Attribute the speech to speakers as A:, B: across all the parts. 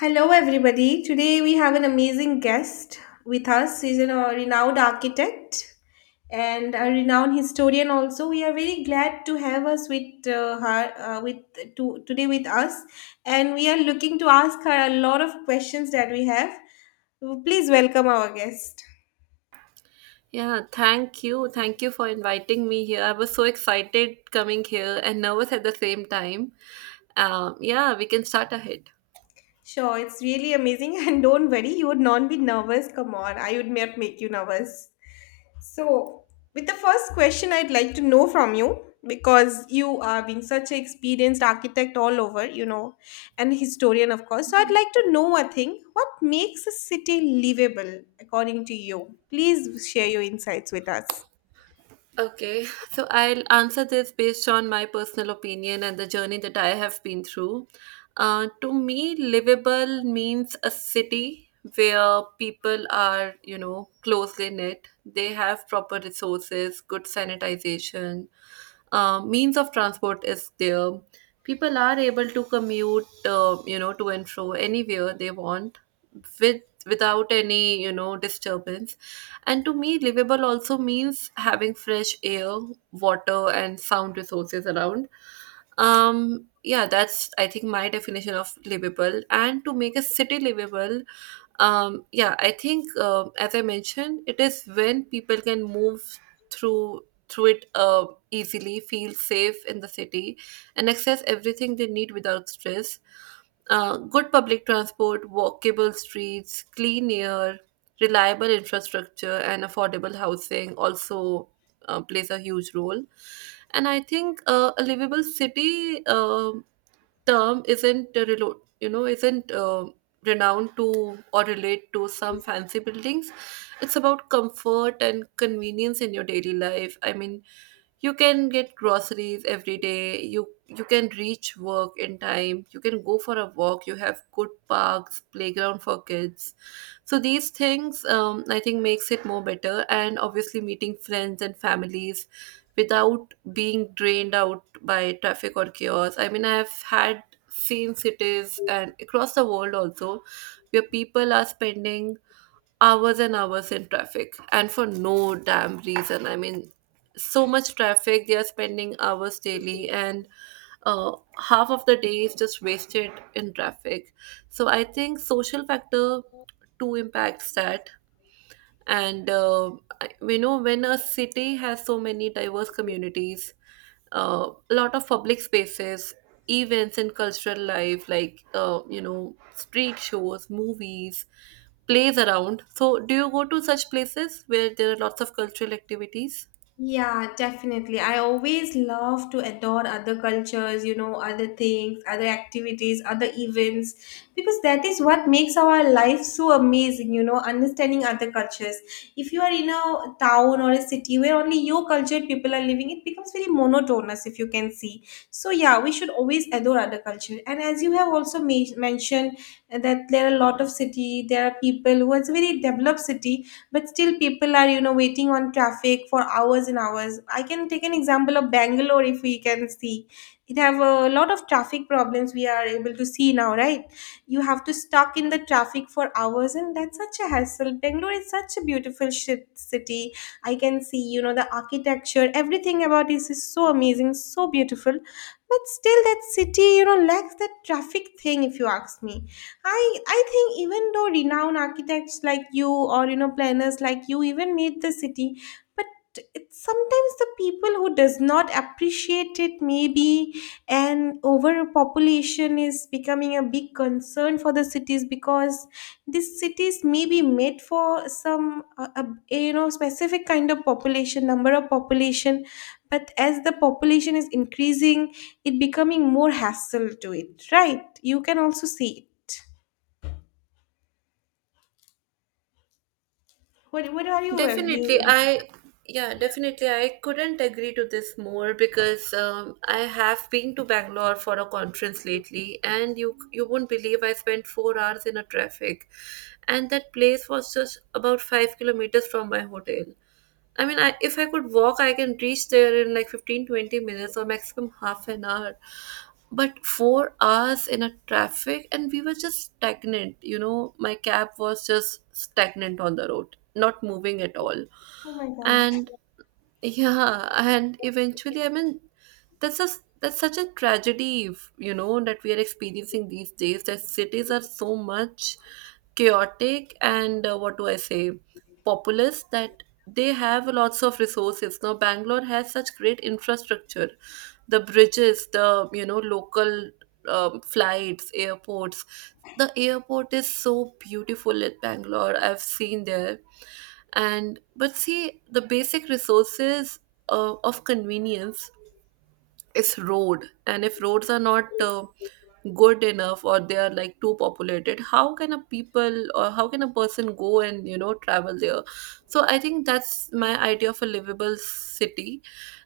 A: Hello, everybody. Today we have an amazing guest with us. He's a renowned architect and a renowned historian. Also, we are very glad to have us with her with to, today with us, and we are looking to ask her a lot of questions that we have. Please welcome our guest.
B: Yeah, thank you. Thank you for inviting me here. I was so excited coming here and nervous at the same time. Yeah, we can start ahead.
A: Sure, it's really amazing, and don't worry, you would not be nervous. Come on, I would not make you nervous. So, with the first question, I'd like to know from you because you are being such an experienced architect all over, you know, and historian, of course. So, I'd like to know a thing, what makes a city livable according to you? Please share your insights with us.
B: Okay, so I'll answer this based on my personal opinion and the journey that I have been through. To me, livable means a city where people are, you know, closely knit. They have proper resources, good sanitization, means of transport is there. People are able to commute, you know, to and fro anywhere they want without any, you know, disturbance, and to me, livable also means having fresh air, water, and sound resources around. Yeah, that's I think my definition of livable. And to make a city livable, yeah, I think as I mentioned, it is when people can move through through it easily, feel safe in the city, and access everything they need without stress, good public transport, walkable streets, clean air, reliable infrastructure and affordable housing also plays a huge role. And I think a livable city term isn't renowned to or relate to some fancy buildings. It's about comfort and convenience in your daily life. I mean, you can get groceries every day, you can reach work in time, you can go for a walk, you have good parks, playground for kids. So these things, I think, makes it more better, and obviously meeting friends and families without being drained out by traffic or chaos. I mean, I have had seen cities and across the world also, where people are spending hours and hours in traffic and for no damn reason. I mean, so much traffic, they are spending hours daily and uh, half of the day is just wasted in traffic. So I think social factor too impacts that. And we know, when a city has so many diverse communities, a lot of public spaces, events and cultural life like, you know, street shows, movies, plays around. So do you go to such places where there are lots of cultural activities?
A: Yeah, definitely. I always love to adore other cultures, you know, other things, other activities, other events, because that is what makes our life so amazing, you know, understanding other cultures. If you are in a town or a city where only your cultured people are living, it becomes very monotonous, if you can see. So, yeah, we should always adore other culture. And as you have also mentioned, that there are a lot of city, there are people who are very developed city, but still people are, you know, waiting on traffic for hours and hours. I can take an example of Bangalore, if we can see it have a lot of traffic problems, we are able to see now, right? You have to stuck in the traffic for hours, and that's such a hassle. Bangalore is such a beautiful shit city, I can see, you know, the architecture, everything about this is so amazing, so beautiful, but still that city, you know, lacks that traffic thing, if you ask me. I think even though renowned architects like you, or you know, planners like you even made the city, but it's sometimes the people who does not appreciate it maybe, and overpopulation is becoming a big concern for the cities, because these cities may be made for some you know, specific kind of population, number of population, but as the population is increasing, it becoming more hassle to it, right? You can also see it. What are you have?
B: Definitely, I Yeah, definitely, I couldn't agree to this more, because I have been to Bangalore for a conference lately, and you won't believe I spent 4 hours in a traffic, and that place was just about 5 kilometers from my hotel. I mean, if I could walk, I can reach there in like 15, 20 minutes or maximum half an hour. But 4 hours in a traffic, and we were just stagnant. You know, my cab was just stagnant on the road, not moving at all.
A: Oh my god.
B: And yeah, and eventually, I mean, that's such a tragedy, you know, that we are experiencing these days. That cities are so much chaotic and, what do I say, populous, that they have lots of resources. Now, Bangalore has such great infrastructure, the bridges, the, you know, local, flights, airports. The airport is so beautiful at Bangalore. I've seen there. And but see, the basic resources of convenience is road, and if roads are not good enough or they are like too populated, how can a people or how can a person go and, you know, travel there. So I think that's my idea of a livable city,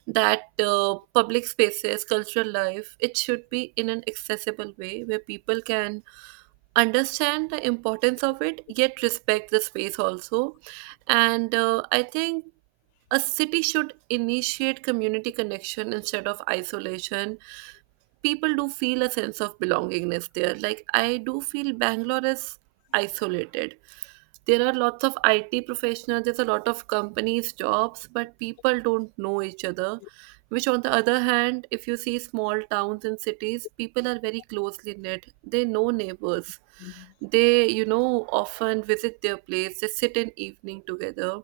B: that public spaces, cultural life, it should be in an accessible way where people can understand the importance of it yet respect the space also. And I think a city should initiate community connection instead of isolation. People do feel a sense of belongingness there. Like, I do feel Bangalore is isolated. There are lots of IT professionals, there's a lot of companies, jobs, but people don't know each other. Which, on the other hand, if you see small towns and cities, people are very closely knit. They know neighbors. They, you know, often visit their place, they sit in evening together,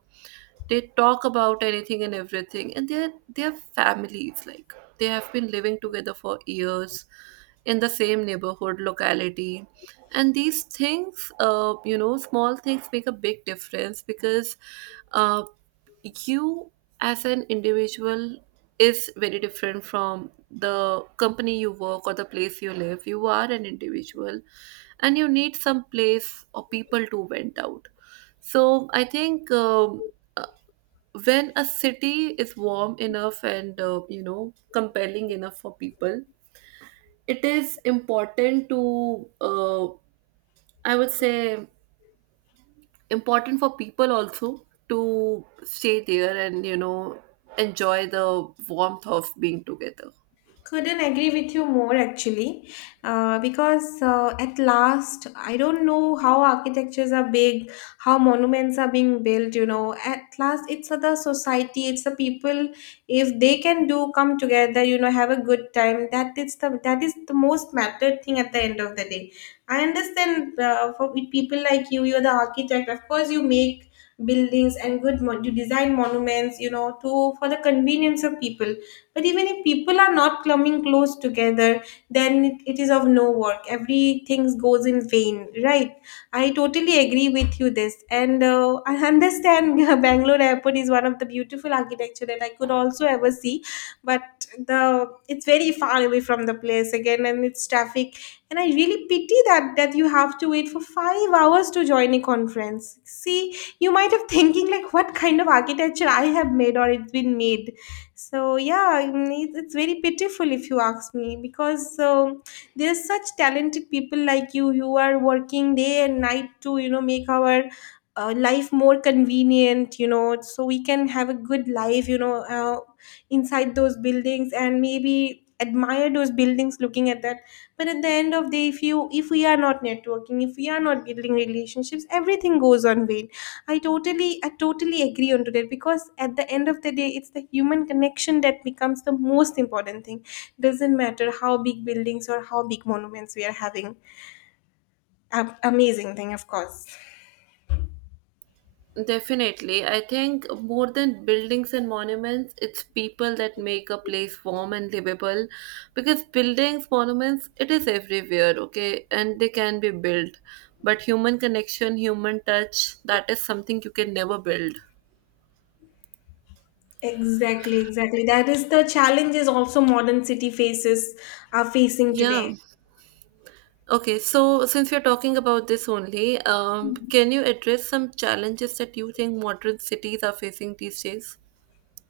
B: they talk about anything and everything, and they're families, like they have been living together for years in the same neighborhood locality. And these things, you know, small things make a big difference, because uh, you, as an individual, is very different from the company you work or the place you live. You are an individual, and you need some place or people to vent out. So I think, when a city is warm enough and, you know, compelling enough for people, it is important to, I would say, important for people also to stay there and, you know, enjoy the warmth of being together.
A: Couldn't agree with you more actually, because at last, I don't know how architectures are big, how monuments are being built, you know. At last, it's the society, it's the people. If they can do come together, you know, have a good time. That is the, that is the most mattered thing at the end of the day. I understand, for with people like you, you're the architect. Of course, you make buildings and good you design monuments, you know, to for the convenience of people, but even if people are not coming close together, then it is of no work. Everything goes in vain, right? I totally agree with you this, and I understand. Bangalore Airport is one of the beautiful architecture that I could also ever see, but the it's very far away from the place again, and it's traffic. And I really pity that that you have to wait for 5 hours to join a conference. See, you might have thinking like, what kind of architecture I have made, or it's been made. So yeah, it's very pitiful if you ask me, because there's such talented people like you. You are working day and night to, you know, make our life more convenient, you know, so we can have a good life, you know, inside those buildings, and maybe admire those buildings looking at that, but at the end of the day, if you, if we are not networking, if we are not building relationships, everything goes on vain. I totally agree on to that, because at the end of the day, it's the human connection that becomes the most important thing. Doesn't matter how big buildings or how big monuments we are having. Amazing thing, of course.
B: Definitely. I think more than buildings and monuments, it's people that make a place warm and livable. Because buildings, monuments, it is everywhere, okay? And they can be built. But human connection, human touch, that is something you can never build.
A: Exactly, exactly. That is the challenges also modern city faces are facing
B: Yeah.
A: today.
B: Okay, so since you're talking about this only, can you address some challenges that you think modern cities are facing these days?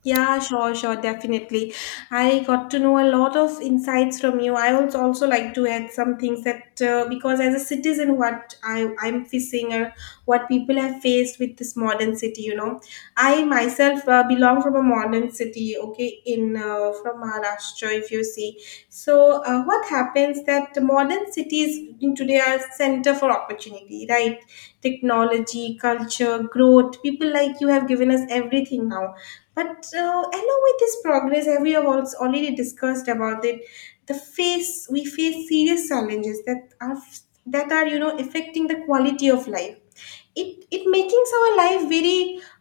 A: Yeah, sure, sure, definitely. I got to know a lot of insights from you. I would also like to add some things that, because as a citizen, what I'm facing, or what people have faced with this modern city, you know, I myself belong from a modern city. Okay, in from Maharashtra, if you see. So, what happens that modern cities in today are center for opportunity, right? Technology, culture, growth. People like you have given us everything now. But along with this progress, as we have also already discussed about it, the face we face serious challenges that are, you know, affecting the quality of life. It making our life very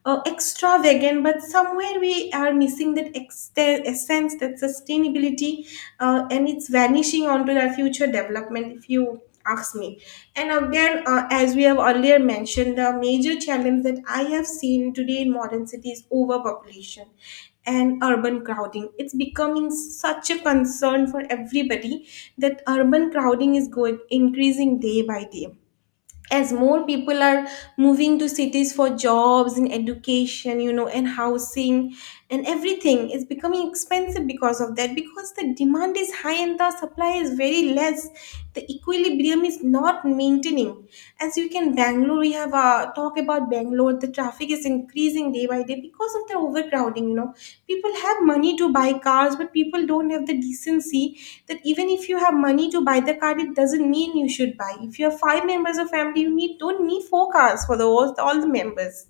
A: extravagant, but somewhere we are missing that essence, that sustainability, and it's vanishing onto our future development, if you ask me. And again, as we have earlier mentioned, the major challenge that I have seen today in modern cities, overpopulation and urban crowding, it's becoming such a concern for everybody. That urban crowding is going increasing day by day, as more people are moving to cities for jobs and education, you know, and housing, and everything is becoming expensive because of that, because the demand is high and the supply is very less. The equilibrium is not maintaining, as you can Bangalore, we have a talk about Bangalore, the traffic is increasing day by day because of the overcrowding. You know, people have money to buy cars, but people don't have the decency, that even if you have money to buy the car, it doesn't mean you should buy. If you have five members of family, you need don't need four cars for all the members.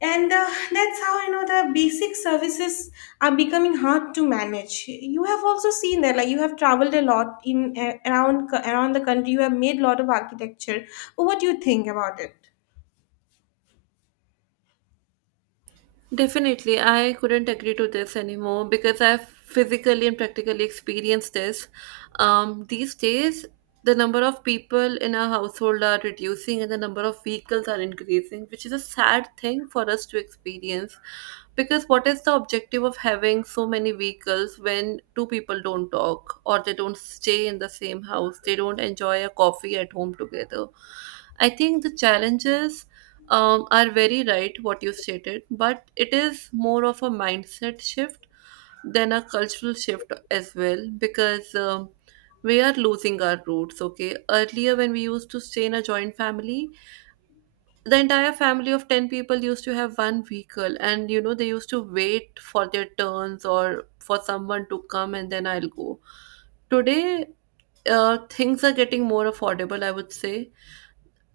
A: And that's how, you know, the basic services are becoming hard to manage. You have also seen that, like you have traveled a lot in around the country. You have made a lot of architecture. What do you think about it?
B: Definitely, I couldn't agree to this anymore, because I've physically and practically experienced this. These days, the number of people in a household are reducing and the number of vehicles are increasing, which is a sad thing for us to experience. Because what is the objective of having so many vehicles when two people don't talk or they don't stay in the same house, they don't enjoy a coffee at home together? I think the challenges, are very right what you stated, but it is more of a mindset shift than a cultural shift as well, because, we are losing our roots. Okay, earlier, when we used to stay in a joint family, the entire family of 10 people used to have one vehicle, and you know, they used to wait for their turns or for someone to come and then I'll go. Today, things are getting more affordable, I would say.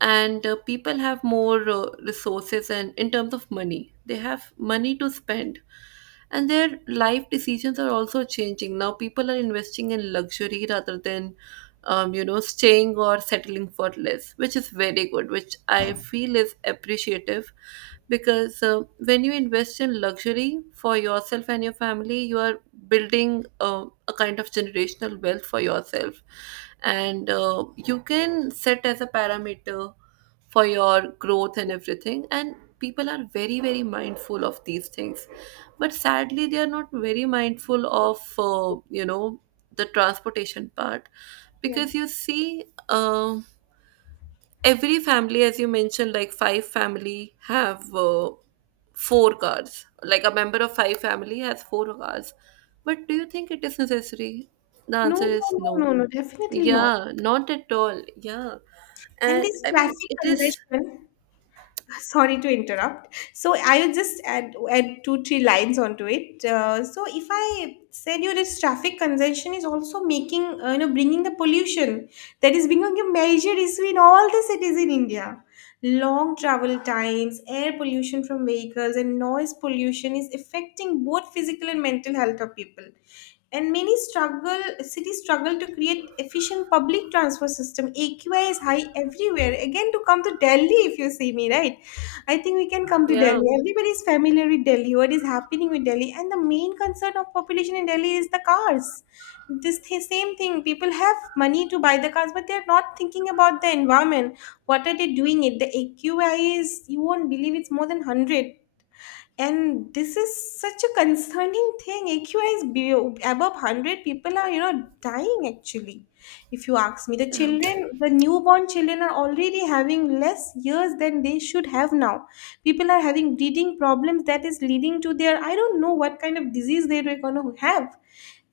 B: And people have more resources, and in terms of money, they have money to spend. And their life decisions are also changing. Now people are investing in luxury rather than, you know, staying or settling for less, which is very good, which I feel is appreciative. Because when you invest in luxury for yourself and your family, you are building a kind of generational wealth for yourself. And you can set as a parameter for your growth and everything. And people are very, very mindful of these things, but sadly they are not very mindful of, you know, the transportation part. Because
A: Yes.
B: you see, every family, as you mentioned, like five family have four cars, like a member of five family has four cars. But do you think it is necessary? The
A: No,
B: answer
A: no,
B: is
A: no,
B: no.
A: no, no, definitely not.
B: Yeah, not at all, yeah.
A: And
B: And
A: this
B: I mean,
A: traffic
B: it is.
A: congestion, sorry to interrupt, so I will just add 2 3 lines onto it, so if I said you, this traffic congestion is also making, you know, bringing the pollution that is becoming a major issue in all the cities in India. Long travel times, air pollution from vehicles and noise pollution is affecting both physical and mental health of people, and many struggle, cities struggle to create efficient public transport system. AQI is high everywhere, again to come to Delhi, if you see me, right? I think we can come to
B: Yeah,
A: Delhi. Everybody is familiar with Delhi, what is happening with Delhi. And the main concern of population in Delhi is the cars. This same thing, people have money to buy the cars, but they're not thinking about the environment. What are they doing it? The AQI is, you won't believe it's more than 100, and this is such a concerning thing. AQI above 100, people are, you know, dying actually, if you ask me. The
B: yeah.
A: children, the newborn children are already having less years than they should have now. People are having breathing problems, that is leading to their, I don't know what kind of disease they were going to have.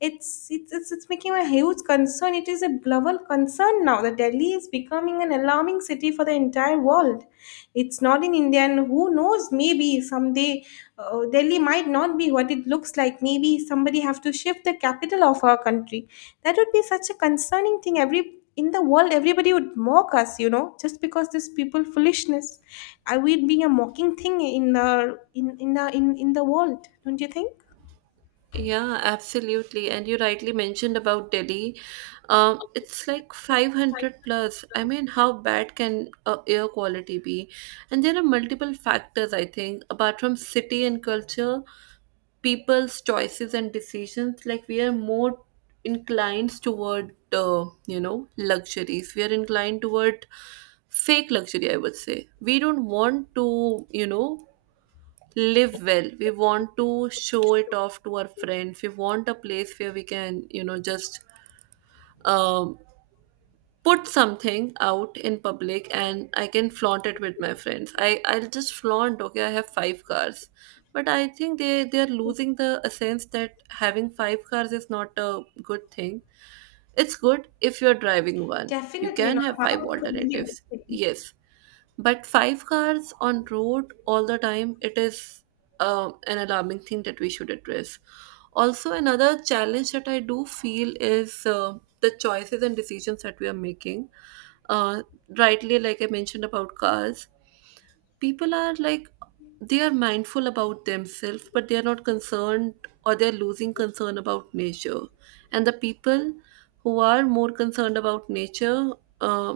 A: It's it's making a huge concern. It is a global concern now. The Delhi is becoming an alarming city for the entire world. It's not in India, and who knows? Maybe someday, Delhi might not be what it looks like. Maybe somebody have to shift the capital of our country. That would be such a concerning thing. Every in the world, everybody would mock us, you know, just because this people foolishness. Are we being a mocking thing in in the world? Don't you think?
B: Yeah, absolutely. And you rightly mentioned about Delhi. It's like 500 plus. I mean, how bad can air quality be? And there are multiple factors, I think, apart from city and culture, people's choices and decisions. Like, we are more inclined toward, you know, luxuries. We are inclined toward fake luxury, I would say. We don't want to, you know, live well. We want to show it off to our friends. We want a place where we can, you know, just, um, put something out in public, and I can flaunt it with my friends. I'll just flaunt, okay, I have five cars. But I think they are losing the sense that having five cars is not a good thing. It's good if you're driving one. You
A: Definitely
B: can
A: not.
B: have five
A: How could be
B: alternatives.
A: the same?
B: Yes. But five cars on road all the time, it is an alarming thing that we should address. Also, another challenge that I do feel is, the choices and decisions that we are making, uh, rightly like I mentioned about cars. People are like, they are mindful about themselves, but they are not concerned, or they're losing concern about nature. And the people who are more concerned about nature, uh,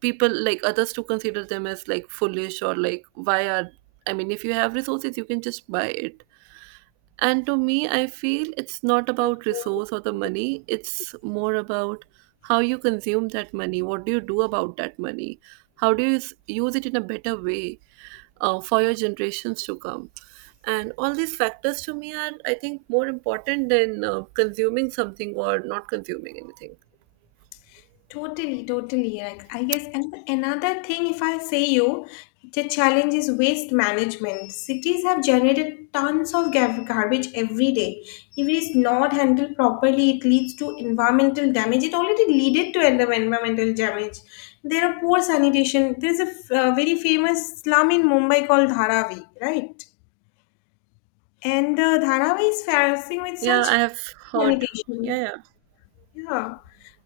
B: people like others to consider them as like foolish, or like, why are, I mean, if you have resources you can just buy it. And to me, I feel it's not about resource or the money. It's more about how you consume that money. What do you do about that money? How do you use it in a better way, for your generations to come? And all these factors to me are, I think, more important than, consuming something or not consuming anything.
A: Totally, totally. Like I guess, and another thing, if I say you, the challenge is waste management. Cities have generated tons of garbage every day. If it is not handled properly, it leads to environmental damage. It already leaded to end up environmental damage. There are poor sanitation. There is a very famous slum in Mumbai called Dharavi, right? And Dharavi is facing with
B: Yeah,
A: such
B: I have heard. Yeah,
A: sanitation.
B: yeah.
A: Yeah,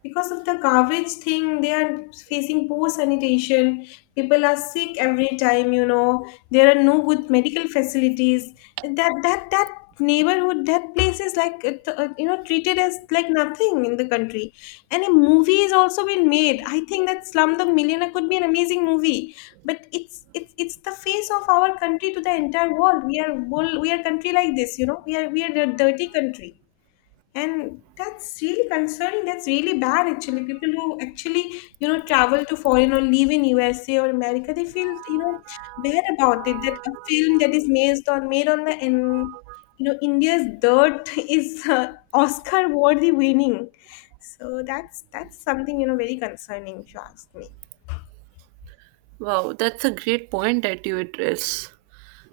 A: because of the garbage thing, they are facing poor sanitation. People are sick every time, you know. There are no good medical facilities. That neighborhood, that place is like it, you know, treated as like nothing in the country. And a movie is also been made. I think that Slumdog Millionaire could be an amazing movie, but it's the face of our country to the entire world. We are world, we are country like this. We are a dirty country. And that's really concerning. That's really bad actually. People who actually, travel to foreign or live in USA or America, they feel, bad about it. That a film that is made on the in you know, India's dirt is Oscar worthy winning. So that's something, very concerning if you ask me.
B: Wow, that's a great point that you address.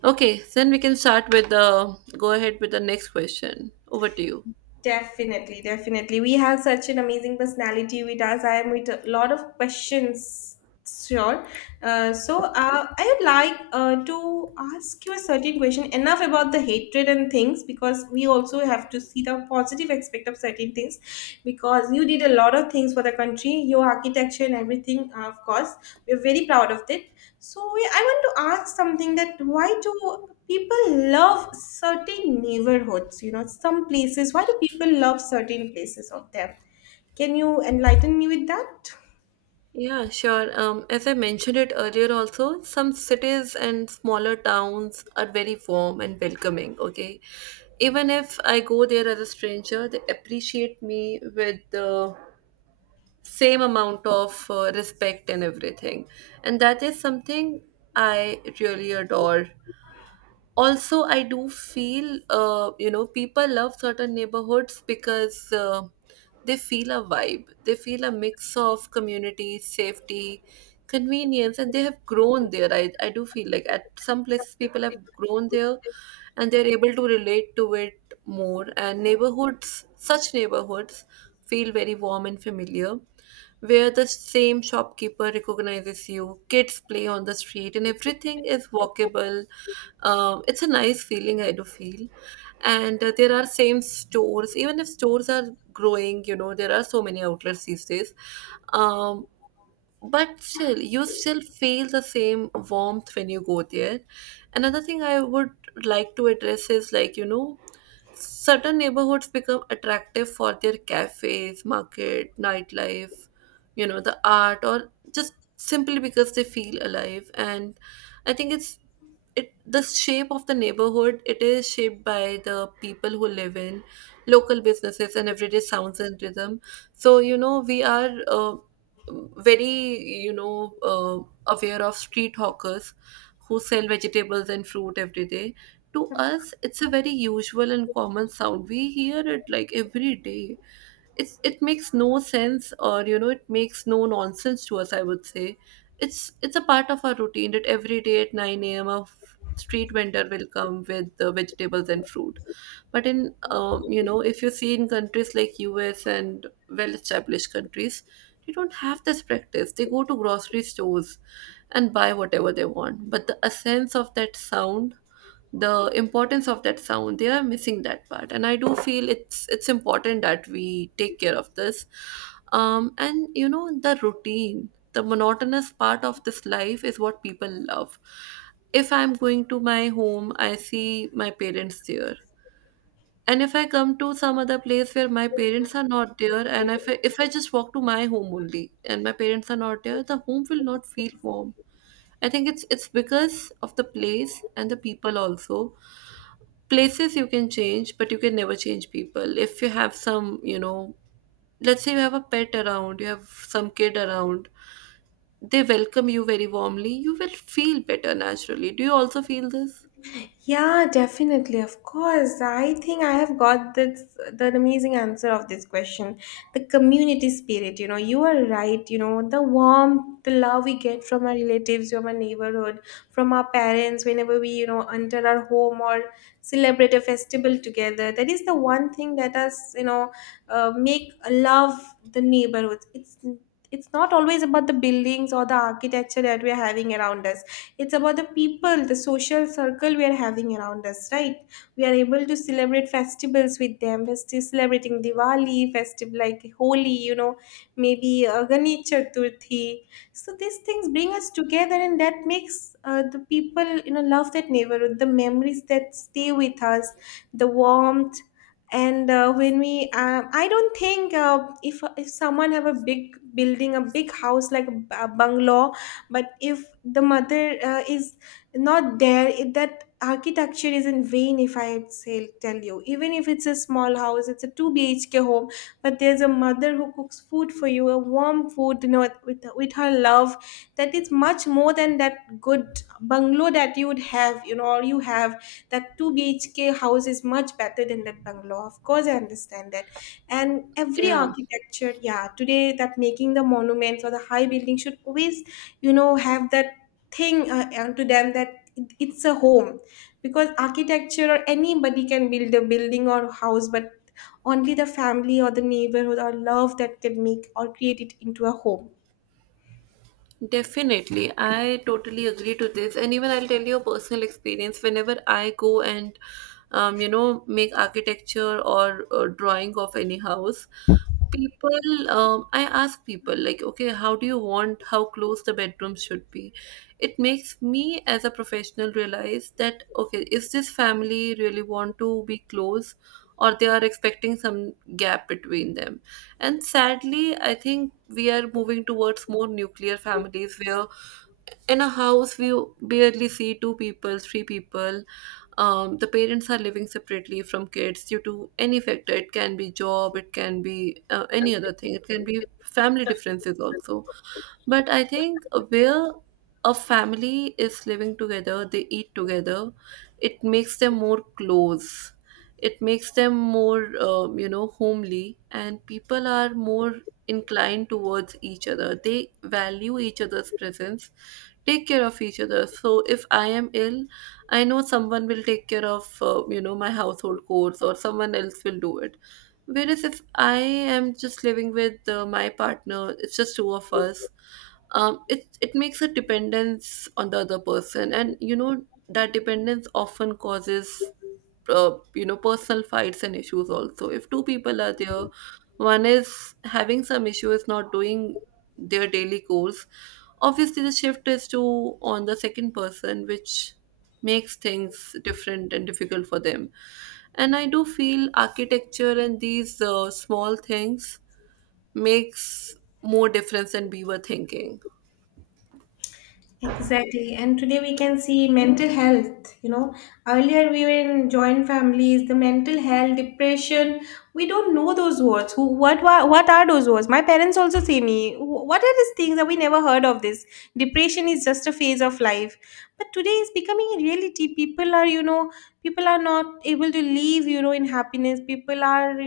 B: Okay, then we can start with the go ahead with the next question. Over to you.
A: Definitely, definitely. We have such an amazing personality with us. I am with a lot of questions. Sure. So I would like to ask you a certain question. Enough about the hatred and things, because we also have to see the positive aspect of certain things. Because you did a lot of things for the country, your architecture and everything. Of course, we're very proud of it. So I want to ask something, that why do people love certain neighborhoods, some places, why do people love certain places of them? Can you enlighten me with that?
B: Yeah, sure. As I mentioned it earlier, also, some cities and smaller towns are very warm and welcoming, okay? Even if I go there as a stranger, they appreciate me with the same amount of respect and everything. And that is something I really adore. Also, I do feel, people love certain neighborhoods because they feel a vibe. They feel a mix of community, safety, convenience, and they have grown there. I do feel like at some places people have grown there and they're able to relate to it more. And such neighborhoods feel very warm and familiar, where the same shopkeeper recognizes you, kids play on the street, and everything is walkable. It's a nice feeling, I do feel. And there are same stores, even if stores are growing, you know, there are so many outlets these days. Um, but still, you still feel the same warmth when you go there. Another thing I would like to address is, like, you know, certain neighborhoods become attractive for their cafes, market, nightlife, you know, the art, or just simply because they feel alive. And I think it's it the shape of the neighborhood, it is shaped by the people who live in, local businesses and everyday sounds and rhythm. So, you know, we are very, you know, aware of street hawkers who sell vegetables and fruit every day. To us, it's a very usual and common sound. We hear it like every day. It's it makes no sense, or, you know, it makes no nonsense to us, I would say. It's a part of our routine that every day at 9 a.m. Street vendor will come with the vegetables and fruit. But in, you know, if you see in countries like US and well established countries, they don't have this practice. They go to grocery stores and buy whatever they want. But the essence of that sound, the importance of that sound, they are missing that part. And I do feel it's important that we take care of this. And, you know, the routine, the monotonous part of this life is what people love. If I'm going to my home, I see my parents there. And if I come to some other place where my parents are not there, and if I just walk to my home only and my parents are not there, the home will not feel warm. I think it's because of the place and the people also. Places you can change, but you can never change people. If you have some, you know, let's say you have a pet around, you have some kid around, they welcome you very warmly. You will feel better naturally. Do you also feel this?
A: Yeah, definitely. Of course. I think I have got this the amazing answer of this question. The community spirit, you are right, the warmth, the love we get from our relatives, from our neighborhood, from our parents, whenever we enter our home or celebrate a festival together. That is the one thing that us make love the neighborhoods. It's not always about the buildings or the architecture that we are having around us. It's about the people, the social circle we are having around us, right? We are able to celebrate festivals with them. We're still celebrating Diwali, festive like Holi, maybe Ganesh Chaturthi. So these things bring us together, and that makes the people, love that neighborhood, the memories that stay with us, the warmth. And when we I don't think if someone have a big building, a big house like a bungalow, but if the mother is not there, that architecture is in vain, if I say tell you. Even if it's a small house, it's a 2 bhk home, but there's a mother who cooks food for you, a warm food, with her love, that is much more than that good bungalow that you would have, or you have. That 2 bhk house is much better than that bungalow. Of course I understand that. And every
B: Yeah.
A: architecture, yeah, today that making the monuments or the high building should always have that thing onto them, that it's a home. Because architecture or anybody can build a building or house, but only the family or the neighborhood or love that can make or create it into a home.
B: Definitely, I totally agree to this, and even I'll tell you a personal experience. Whenever I go and, you know, make architecture or drawing of any house, I ask people like, okay, how do you want how close the bedroom should be? It makes me as a professional realize that, okay, is this family really want to be close, or they are expecting some gap between them? And sadly, I think we are moving towards more nuclear families where in a house we barely see two people, three people. The parents are living separately from kids due to any factor. It can be job, it can be any other thing, it can be family differences also. But I think where a family is living together, they eat together, it makes them more close. It makes them more you know, homely, and people are more inclined towards each other. They value each other's presence, take care of each other. So if I am ill, I know someone will take care of you know, my household chores, or someone else will do it. Whereas if I am just living with my partner, it's just two of us. It makes a dependence on the other person, and you know, that dependence often causes you know, personal fights and issues also. If two people are there, one is having some issue, is not doing their daily goals, obviously the shift is to on the second person, which makes things different and difficult for them. And I do feel architecture and these small things makes more difference than we were thinking.
A: Exactly. And today we can see mental health. Earlier we were in joint families, the mental health, depression. We don't know those words. Who, what are those words? My parents also say me, What are these things that we never heard of this? Depression is just a phase of life. But today is becoming a reality. People are not able to live, in happiness. People are,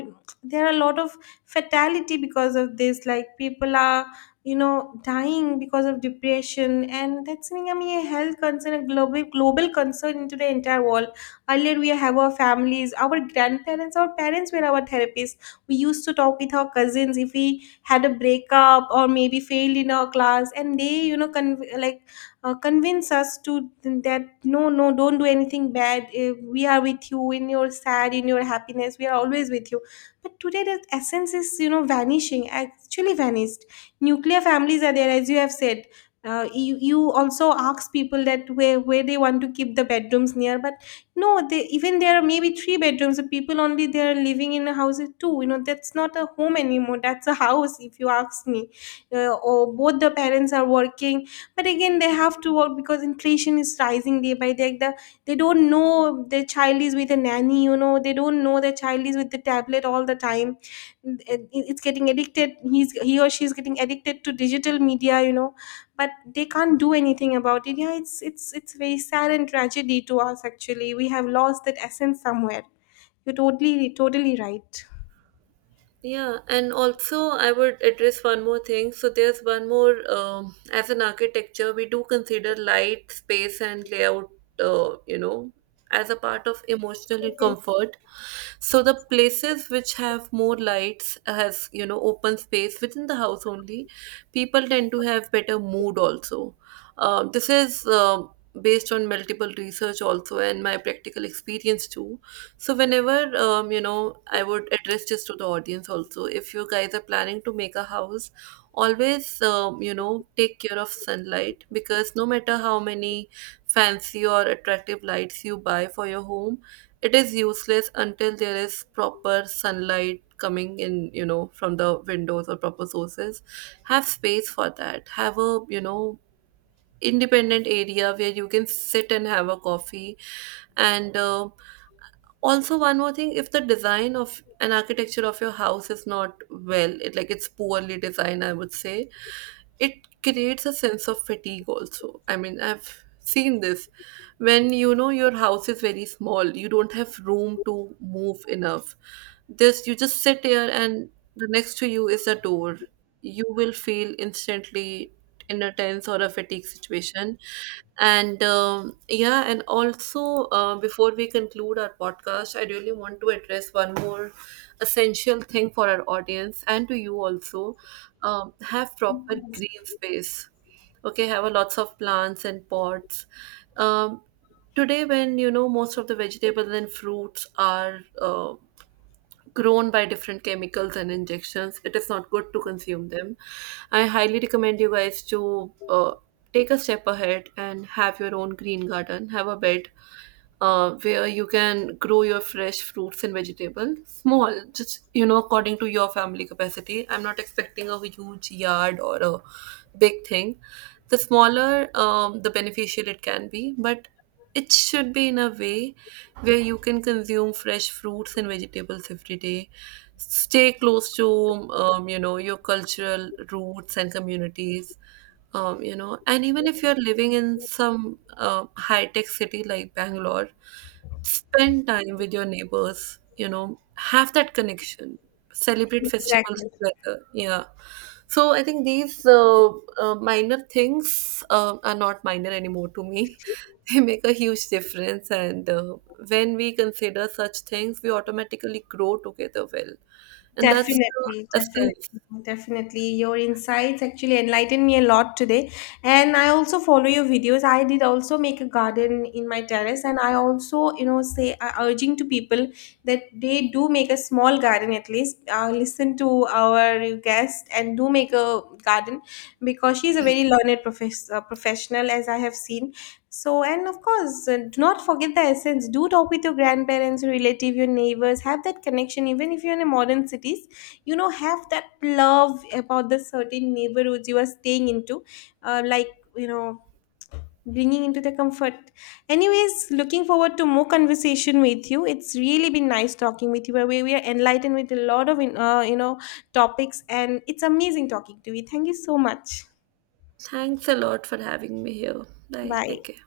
A: there are a lot of fatality because of this. Like people are dying because of depression, and that's becoming a health concern, a global concern into the entire world. Earlier, we have our families, our grandparents, our parents were our therapists. We used to talk with our cousins if we had a breakup or maybe failed in our class, and they, like convince us to that no, no, don't do anything bad. We are with you in your sad, in your happiness. We are always with you. But today, that essence is vanishing, actually vanished. Nuclear families are there, as you have said. You also ask people that where they want to keep the bedrooms near, but no, they even there are maybe three bedrooms, the people only they are living in a house with two. That's not a home anymore, that's a house if you ask me. Or both the parents are working, but again they have to work because inflation is rising day by day. They don't know their child is with a nanny, they don't know their child is with the tablet all the time. It's getting addicted. He or she is getting addicted to digital media, but they can't do anything about it. Yeah, it's very sad and tragedy to us. Actually we have lost that essence somewhere. You're totally right.
B: Yeah, and also I would address one more thing. So there's one more, as an architecture, we do consider light, space, and layout, uh, you know, as a part of emotional and comfort. So the places which have more lights, has, you know, open space within the house only, people tend to have better mood also. This is based on multiple research also and my practical experience too. So whenever you know, I would address this to the audience also. If you guys are planning to make a house, always, you know, take care of sunlight, because no matter how many fancy or attractive lights you buy for your home, it is useless until there is proper sunlight coming in. You know, from the windows or proper sources. Have space for that. Have a, you know, independent area where you can sit and have a coffee. And also one more thing, if the design of an architecture of your house is not well, it like it's poorly designed, I would say, it creates a sense of fatigue also. I mean, I've seen this. When, you know, your house is very small, you don't have room to move enough. This You just sit here and the next to you is a door, you will feel instantly in a tense or a fatigue situation. And yeah. And also, before we conclude our podcast, I really want to address one more essential thing for our audience and to you also. Have proper
A: Yes.
B: green space. Okay, have a lots of plants and pots. um, Today, when, you know, most of the vegetables and fruits are grown by different chemicals and injections, it is not good to consume them. I highly recommend you guys to take a step ahead and have your own green garden. Have a bed where you can grow your fresh fruits and vegetables. Small, just, you know, according to your family capacity. I'm not expecting a huge yard or a big thing. The smaller, the beneficial it can be, but it should be in a way where you can consume fresh fruits and vegetables every day. Stay close to, you know, your cultural roots and communities. You know, and even if you're living in some high-tech city like Bangalore, spend time with your neighbors, you know, have that connection, celebrate festivals
A: Exactly.
B: together. Yeah. So I think these minor things are not minor anymore to me. They make a huge difference, and when we consider such things, we automatically grow together well. And that's the
A: Definitely,
B: essence.
A: definitely, definitely. Your insights actually enlightened me a lot today. And I also follow your videos. I did also make a garden in my terrace, and I also, say urging to people that they do make a small garden at least. Listen to our guest and do make a garden, because she's a very learned professional, as I have seen. So, and of course, do not forget the essence. Do talk with your grandparents, your relative, your neighbors. Have that connection. Even if you're in a modern cities, have that love about the certain neighborhoods you are staying into, like you know, bringing into the comfort. Anyways, looking forward to more conversation with you. It's really been nice talking with you. Where we are enlightened with a lot of topics, and it's amazing talking to you. Thank you so much.
B: Thanks a lot for having me here. Bye.
A: Bye.
B: Take care.